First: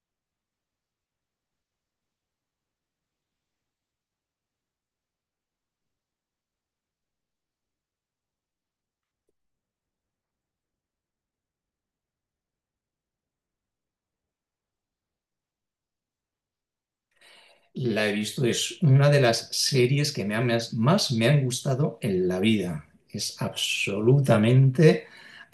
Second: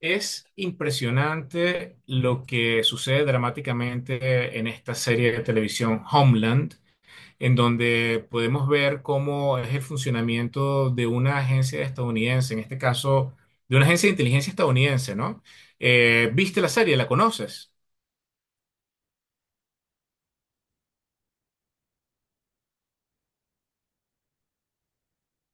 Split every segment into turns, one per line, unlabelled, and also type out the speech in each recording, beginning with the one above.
Es impresionante lo que sucede dramáticamente en esta serie de televisión Homeland, en donde podemos ver cómo es el funcionamiento de una agencia estadounidense, en este caso, de una agencia de inteligencia estadounidense, ¿no? ¿Viste la serie? ¿La conoces?
La he visto, es una de las series que más me han gustado en la vida. Es absolutamente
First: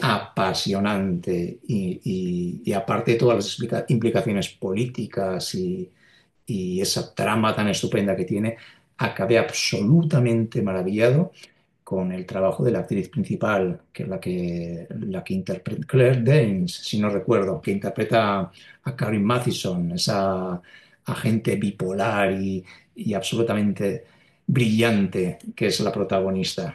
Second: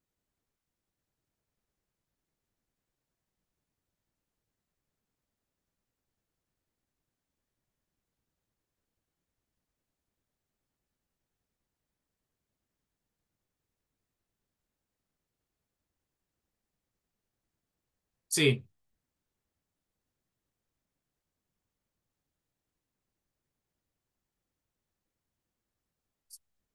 apasionante y aparte de todas las implicaciones políticas y esa trama tan estupenda que tiene, acabé absolutamente maravillado con el trabajo de la actriz principal, que es la que interpreta, Claire Danes, si no recuerdo, que interpreta
Sí.
a Karen Mathison, esa agente bipolar y absolutamente brillante que es la protagonista.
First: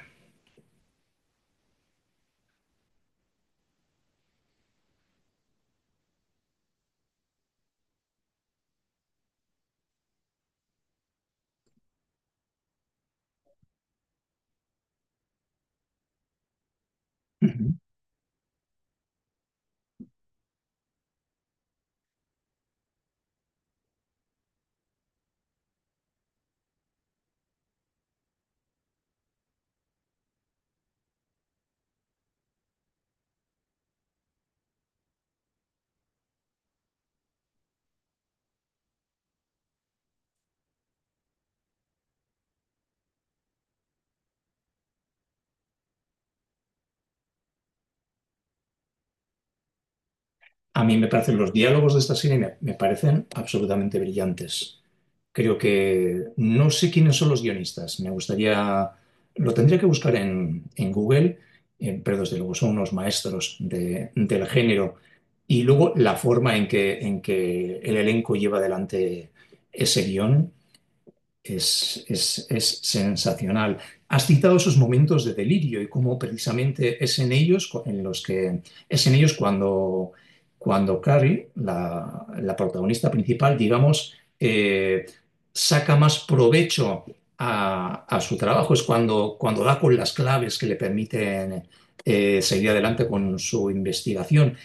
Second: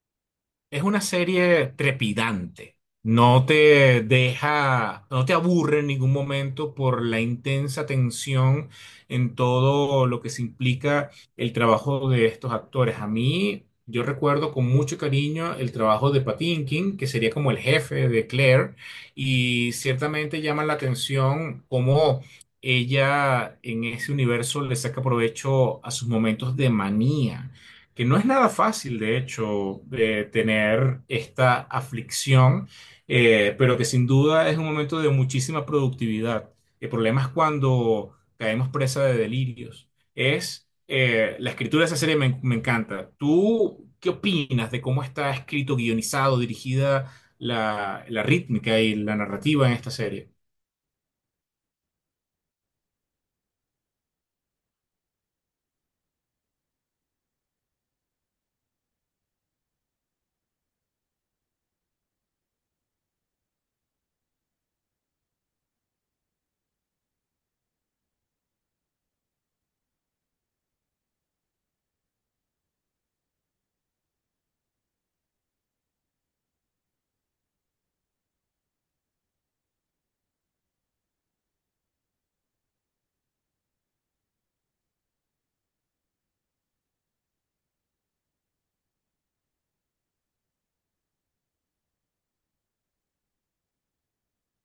Es una serie trepidante. No te deja, no te aburre en ningún momento por la intensa tensión en todo lo que se implica el trabajo de estos actores. A mí, yo recuerdo con mucho cariño el trabajo de Patinkin, que sería como el jefe de Claire, y ciertamente llama la atención cómo ella en ese universo le saca provecho a sus momentos de manía que no es nada fácil, de hecho, tener esta aflicción, pero que sin duda es un momento de muchísima productividad. El problema es cuando caemos presa de delirios. Es la escritura de esa serie me encanta. ¿Tú qué opinas de cómo está escrito, guionizado, dirigida la rítmica y la narrativa en esta serie?
A mí me parecen los diálogos de esta serie me parecen absolutamente brillantes. Creo que no sé quiénes son los guionistas. Me gustaría, lo tendría que buscar en Google, pero desde luego son unos maestros del género. Y luego la forma en que el elenco lleva adelante ese guión es sensacional. Has citado esos momentos de delirio y cómo precisamente es en ellos cuando, cuando Carrie, la protagonista principal, digamos, saca más provecho a su trabajo. Es cuando, cuando da con las claves que le permiten seguir adelante con su investigación.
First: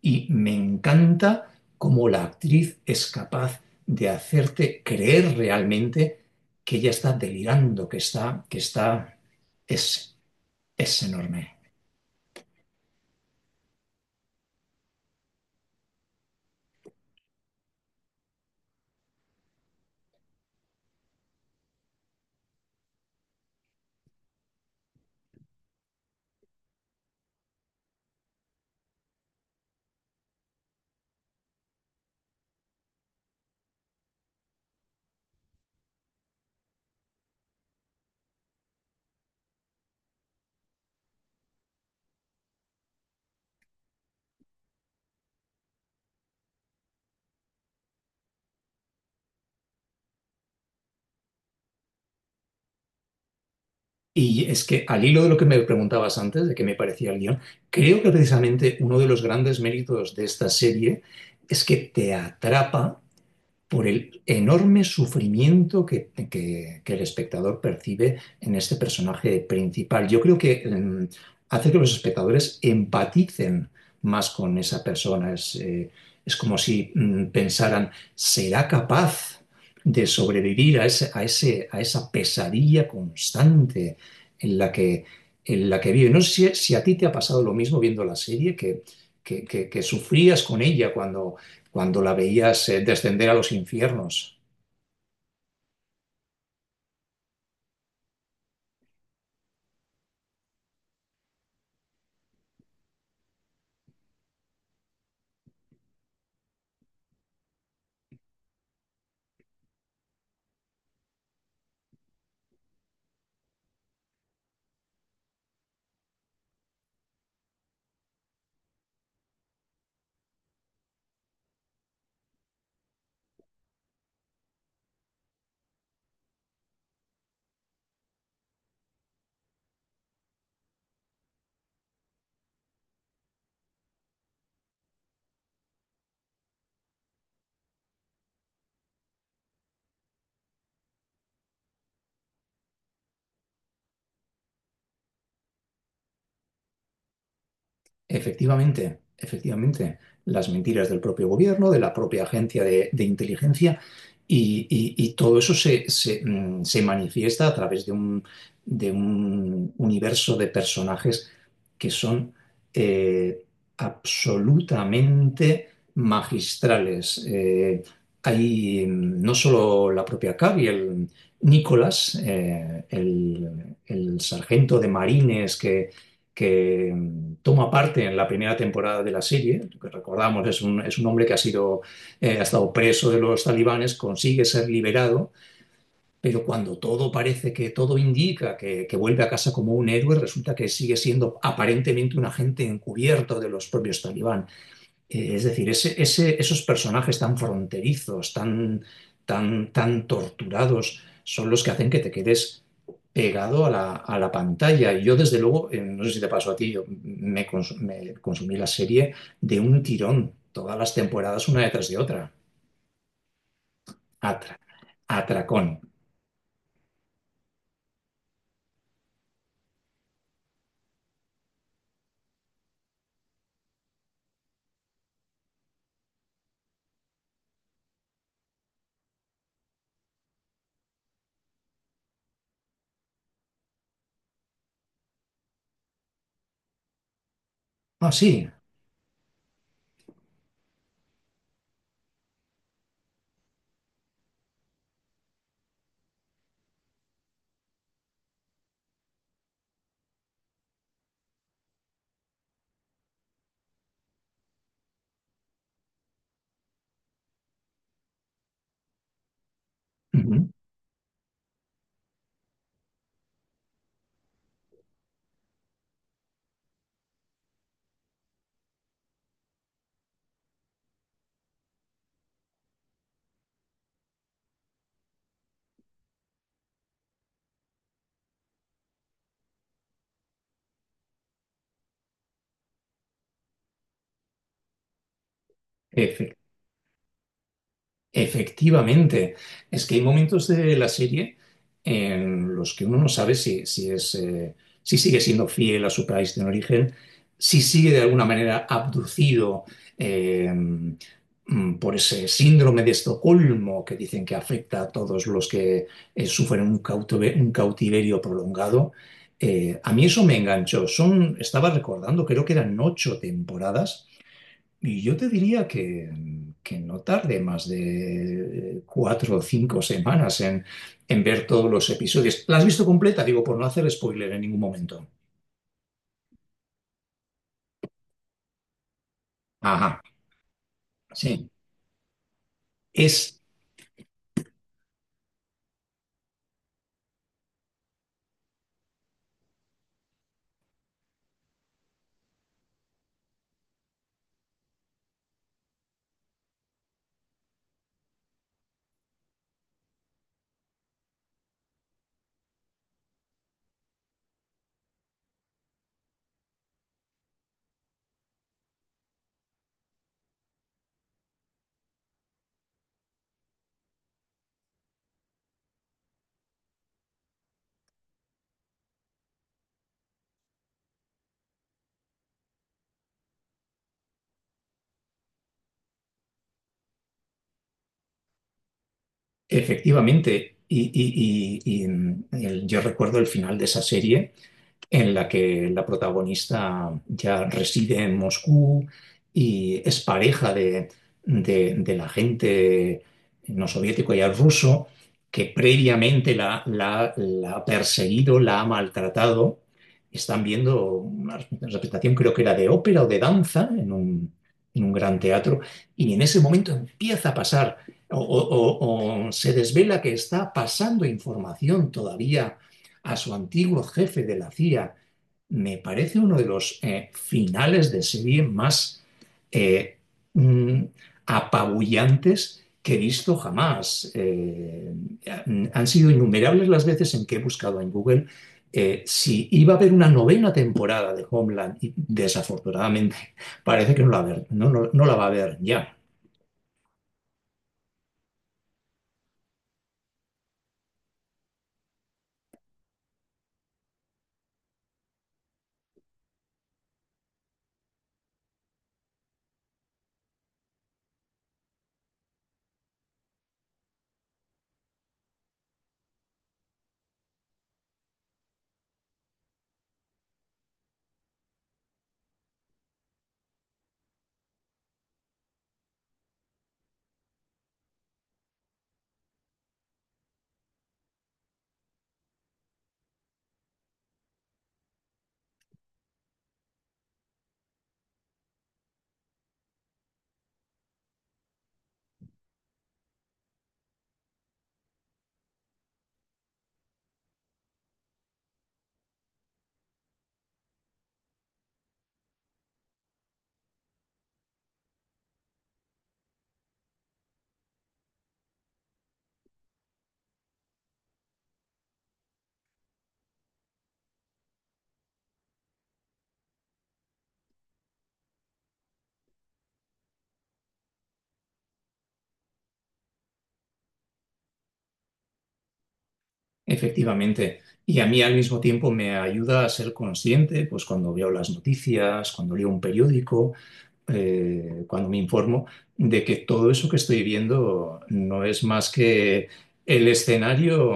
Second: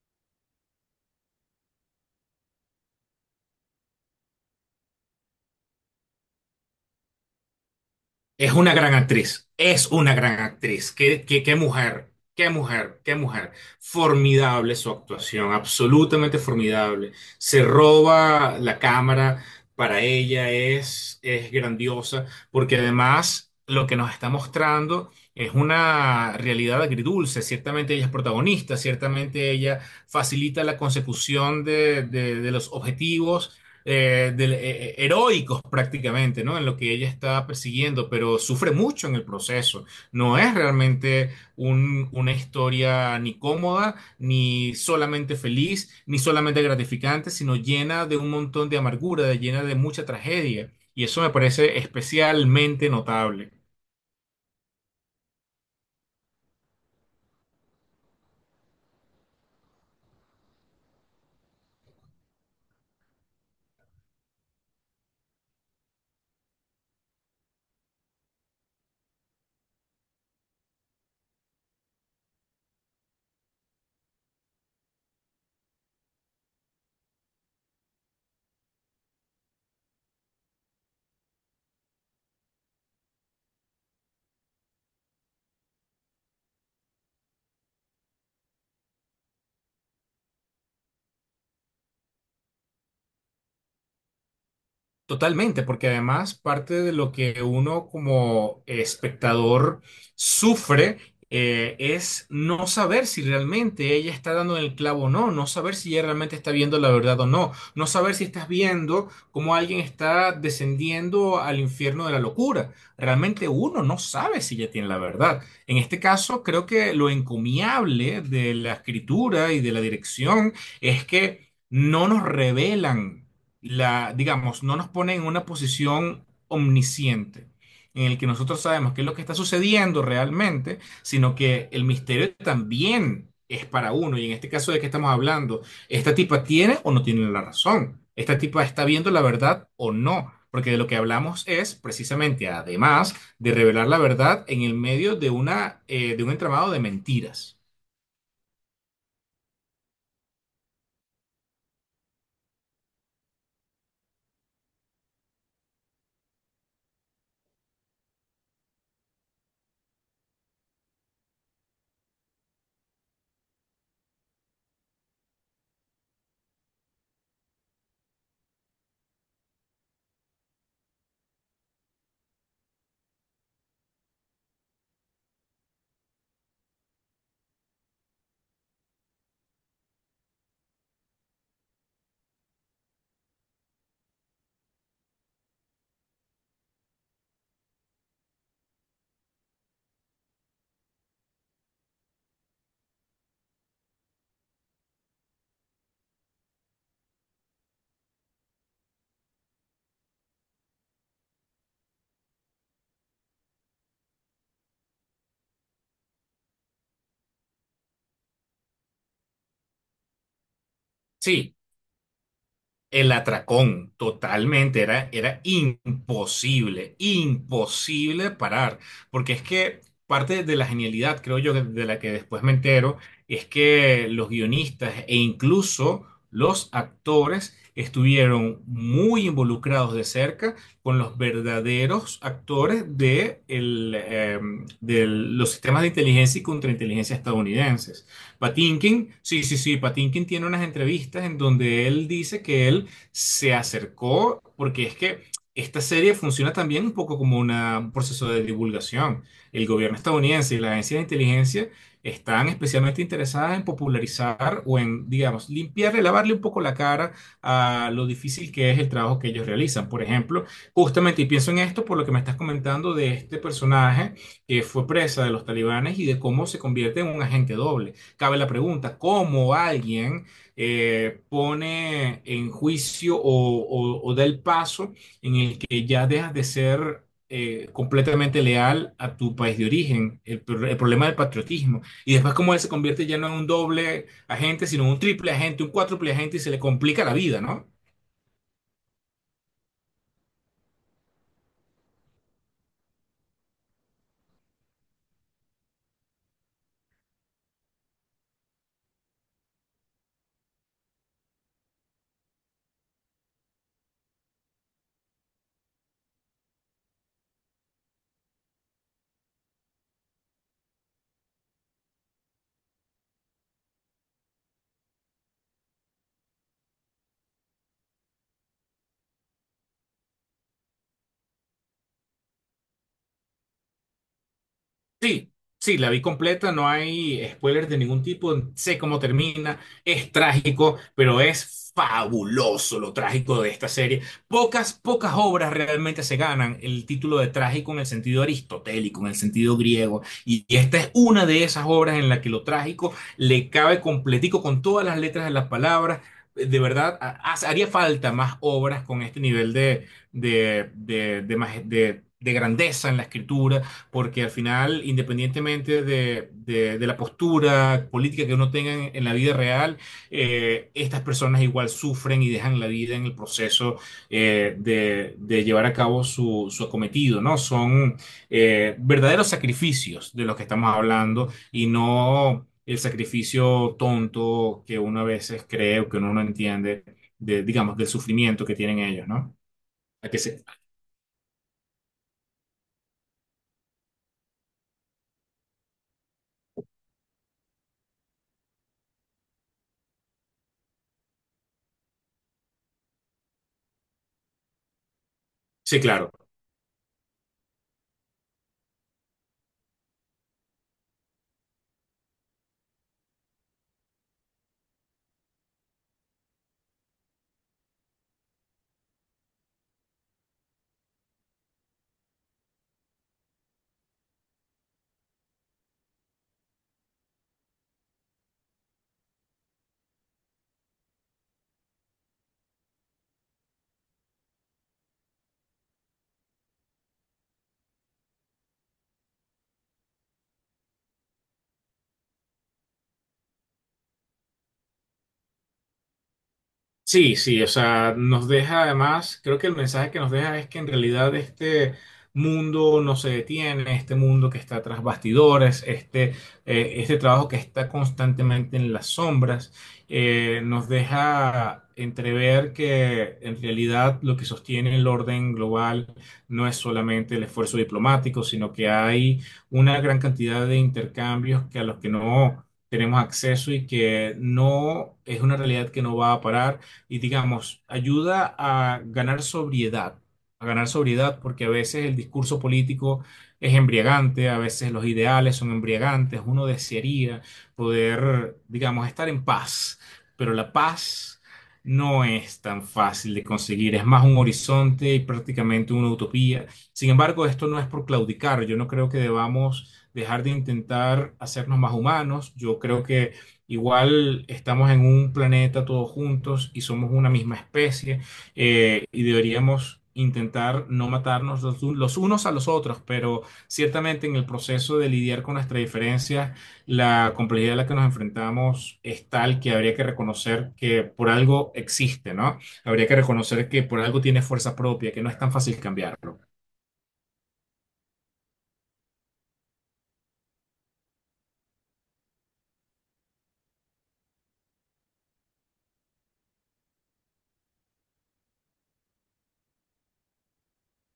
Y me encanta cómo la actriz es capaz de hacerte creer realmente que ella está delirando,
Es
que
una gran
está,
actriz, es una
es,
gran actriz.
es enorme.
Qué mujer, qué mujer, qué mujer. Formidable su actuación, absolutamente formidable. Se roba la cámara, para ella es grandiosa, porque además lo que nos está mostrando es una realidad agridulce. Ciertamente ella es protagonista, ciertamente ella facilita la consecución de, de los objetivos heroicos prácticamente, ¿no? En lo que ella está persiguiendo, pero sufre mucho en el proceso. No es realmente una historia ni cómoda, ni solamente feliz, ni solamente gratificante, sino llena de un montón de amargura, llena de mucha tragedia. Y eso me parece especialmente notable.
Y es que al hilo de lo que me preguntabas antes, de qué me parecía el guión, creo que precisamente uno de los grandes méritos de esta serie es que te atrapa por el enorme sufrimiento que el espectador percibe en este personaje principal. Yo creo que hace que los espectadores empaticen más con esa persona. Es como si pensaran, ¿será capaz de sobrevivir a a esa pesadilla constante en la que vive? No sé si, si a ti te ha pasado lo mismo viendo la serie, que, que sufrías con ella cuando la veías descender a los infiernos.
Totalmente, porque además parte de lo que uno como espectador sufre es no saber si realmente ella está dando en el clavo o no, no saber si ella realmente está viendo la verdad o no, no saber si estás viendo cómo alguien está descendiendo al infierno de la locura. Realmente uno no sabe si ella tiene la verdad. En este caso, creo que lo encomiable de la escritura y de la dirección es que no nos revelan la, digamos, no nos pone en una posición omnisciente, en el que nosotros sabemos qué es lo que está sucediendo realmente, sino que el misterio también es para uno. Y en este caso de qué estamos hablando, ¿esta tipa tiene o no tiene la razón? ¿Esta tipa está viendo la verdad o no? Porque de lo que hablamos es precisamente, además de revelar la verdad en el medio de una, de un entramado de mentiras.
Efectivamente, efectivamente. Las mentiras del propio gobierno, de la propia agencia de inteligencia y todo eso se, se, se manifiesta a través de un universo de personajes que son eh, absolutamente magistrales. Hay no solo la propia Cavi, el Nicolás, el sargento de marines que toma parte en la primera temporada de la serie, lo que recordamos es un hombre que ha, sido, ha estado preso de los talibanes, consigue ser liberado, pero cuando todo parece que todo indica que vuelve a casa como un héroe, resulta que sigue siendo aparentemente un agente encubierto de los propios talibanes. Es decir, esos personajes tan fronterizos, tan, tan, tan torturados, son los que hacen que te quedes pegado a la pantalla. Y yo, desde luego, no sé si te pasó a ti, yo me, me consumí la serie de un tirón, todas las temporadas
Sí.
una detrás de otra.
El atracón,
Atra-
totalmente, era
atracón.
imposible, imposible parar, porque es que parte de la genialidad, creo yo, de la que después me entero, es que los guionistas e incluso los actores estuvieron muy involucrados de cerca con los verdaderos actores de, de los sistemas de inteligencia y contrainteligencia estadounidenses.
Ah, sí.
Patinkin, sí, Patinkin tiene unas entrevistas en donde él dice que él se acercó, porque es que esta serie funciona también un poco como un proceso de divulgación. El gobierno estadounidense y la agencia de inteligencia están especialmente interesadas en popularizar o en, digamos, limpiarle, lavarle un poco la cara a lo difícil que es el trabajo que ellos realizan. Por ejemplo,
Ujú.
justamente, y pienso en esto por lo que me estás comentando de este personaje que fue presa de los talibanes y de cómo se convierte en un agente doble cabe la pregunta, ¿cómo alguien pone en juicio o, o da el paso en el que ya dejas de ser completamente leal a tu país de origen? El problema del patriotismo. Y después cómo él se convierte ya no en un doble agente, sino en un triple agente, un cuádruple
Efe-
agente y se le complica la vida, ¿no?
Efectivamente, es que hay momentos de la serie en los que uno no sabe si, si es, si sigue siendo fiel a su país de origen, si sigue de alguna manera abducido por ese síndrome de Estocolmo que dicen que afecta a todos los que sufren un, un cautiverio prolongado. A mí eso me enganchó. Son, estaba recordando, creo que eran 8 temporadas y yo te diría que no tarde más de 4 o 5 semanas en ver todos los episodios. ¿La has visto completa? Digo, por no hacer spoiler en ningún momento.
Sí, sí, la vi completa, no hay spoilers de ningún tipo, sé cómo termina,
Ajá,
es trágico, pero
sí.
es fabuloso lo
Es
trágico de esta serie. Pocas, pocas obras realmente se ganan el título de trágico en el sentido aristotélico, en el sentido griego, y esta es una de esas obras en la que lo trágico le cabe completico con todas las letras de las palabras. De verdad, haría falta más obras con este nivel de, de grandeza en la escritura porque al final, independientemente de, de la postura política que uno tenga en la vida real, estas personas igual sufren y dejan la vida en el proceso de llevar a cabo su, su acometido, ¿no? Son verdaderos sacrificios de los que estamos hablando y no el sacrificio tonto que uno a veces cree o que uno no entiende, de, digamos, del sufrimiento que tienen ellos, ¿no? A que se-
efectivamente, yo recuerdo el final de esa serie en la que la protagonista ya reside en Moscú y es pareja de, del agente no soviético y ruso que
sí, claro.
previamente la, la ha perseguido, la ha maltratado. Están viendo una representación, creo que era de ópera o de danza, en un gran teatro, y en ese momento empieza a pasar o, o- o se desvela que está pasando información todavía a su antiguo jefe de la CIA. Me parece uno de los finales de serie más eh, mm, apabullantes que he visto jamás. Han sido innumerables las veces en que he buscado en Google si iba a haber una novena temporada de Homeland y desafortunadamente parece que no la, va a haber, no, no, no la va a haber ya.
Sí, sí, o sea, nos deja además, creo que el mensaje que nos deja es que en realidad este mundo no se detiene, este mundo que está tras bastidores, este trabajo que está constantemente en las sombras, nos deja entrever que en realidad lo que sostiene el orden global no es solamente el esfuerzo diplomático, sino que hay una gran cantidad de intercambios que a los que no tenemos acceso y que no es una realidad que no va a parar y digamos, ayuda a ganar sobriedad porque a veces el discurso político es embriagante, a veces los ideales son embriagantes, uno desearía poder, digamos, estar en paz, pero la paz no es tan fácil de conseguir, es más un horizonte y prácticamente una utopía. Sin embargo, esto no es por claudicar, yo no creo que debamos dejar de intentar hacernos más humanos, yo creo que igual estamos en un planeta todos juntos y somos una misma especie y deberíamos intentar no matarnos los unos a los otros, pero ciertamente en el proceso de lidiar con nuestras diferencias, la complejidad a la que nos enfrentamos es tal que habría que reconocer que por algo existe, ¿no? Habría que reconocer que por algo tiene fuerza propia, que no es tan fácil cambiarlo.
Efectivamente. Y a mí al mismo tiempo me ayuda a ser consciente, pues cuando veo las noticias, cuando leo un periódico, cuando me informo, de que todo eso que estoy viendo no es más que el escenario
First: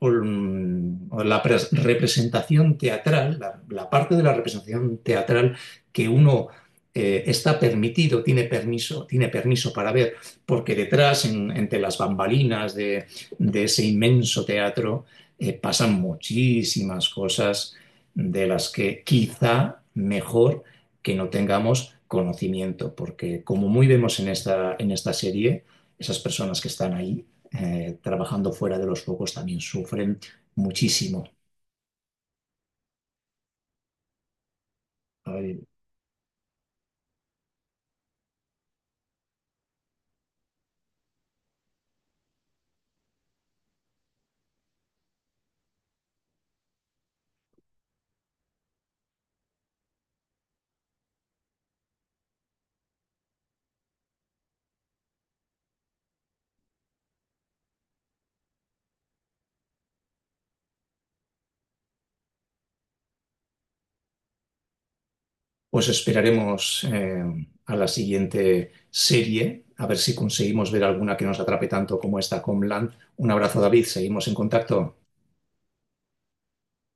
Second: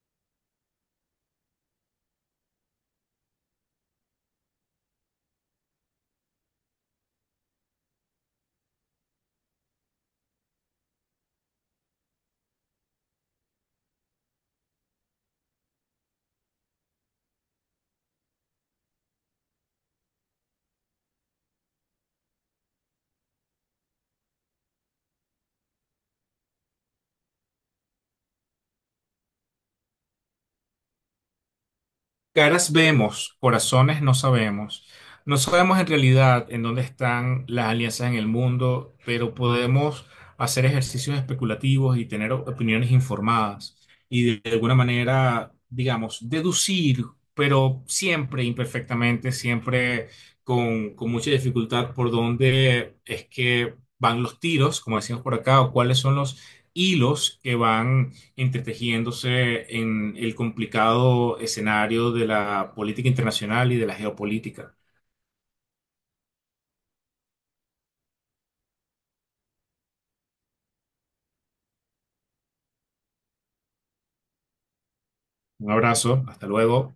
o, o la representación teatral, la parte de la representación teatral que uno está permitido, tiene permiso para ver, porque detrás, entre las bambalinas de ese inmenso teatro, pasan muchísimas cosas de las que quizá mejor que no tengamos conocimiento, porque como muy vemos en esta serie, esas personas que están ahí trabajando fuera de los focos también sufren muchísimo.
Caras vemos, corazones no sabemos. No
Ay,
sabemos en realidad en dónde están las alianzas en el mundo, pero podemos hacer ejercicios especulativos y tener opiniones informadas y de alguna manera, digamos, deducir, pero siempre imperfectamente, siempre con mucha dificultad por dónde es que van los tiros, como decimos por acá, o cuáles son los hilos que van entretejiéndose en el complicado escenario de la política internacional y de la geopolítica.
os esperaremos a la siguiente serie, a ver si conseguimos ver alguna que nos atrape tanto como esta Homeland. Un abrazo, David, seguimos en contacto.
Un abrazo, hasta luego.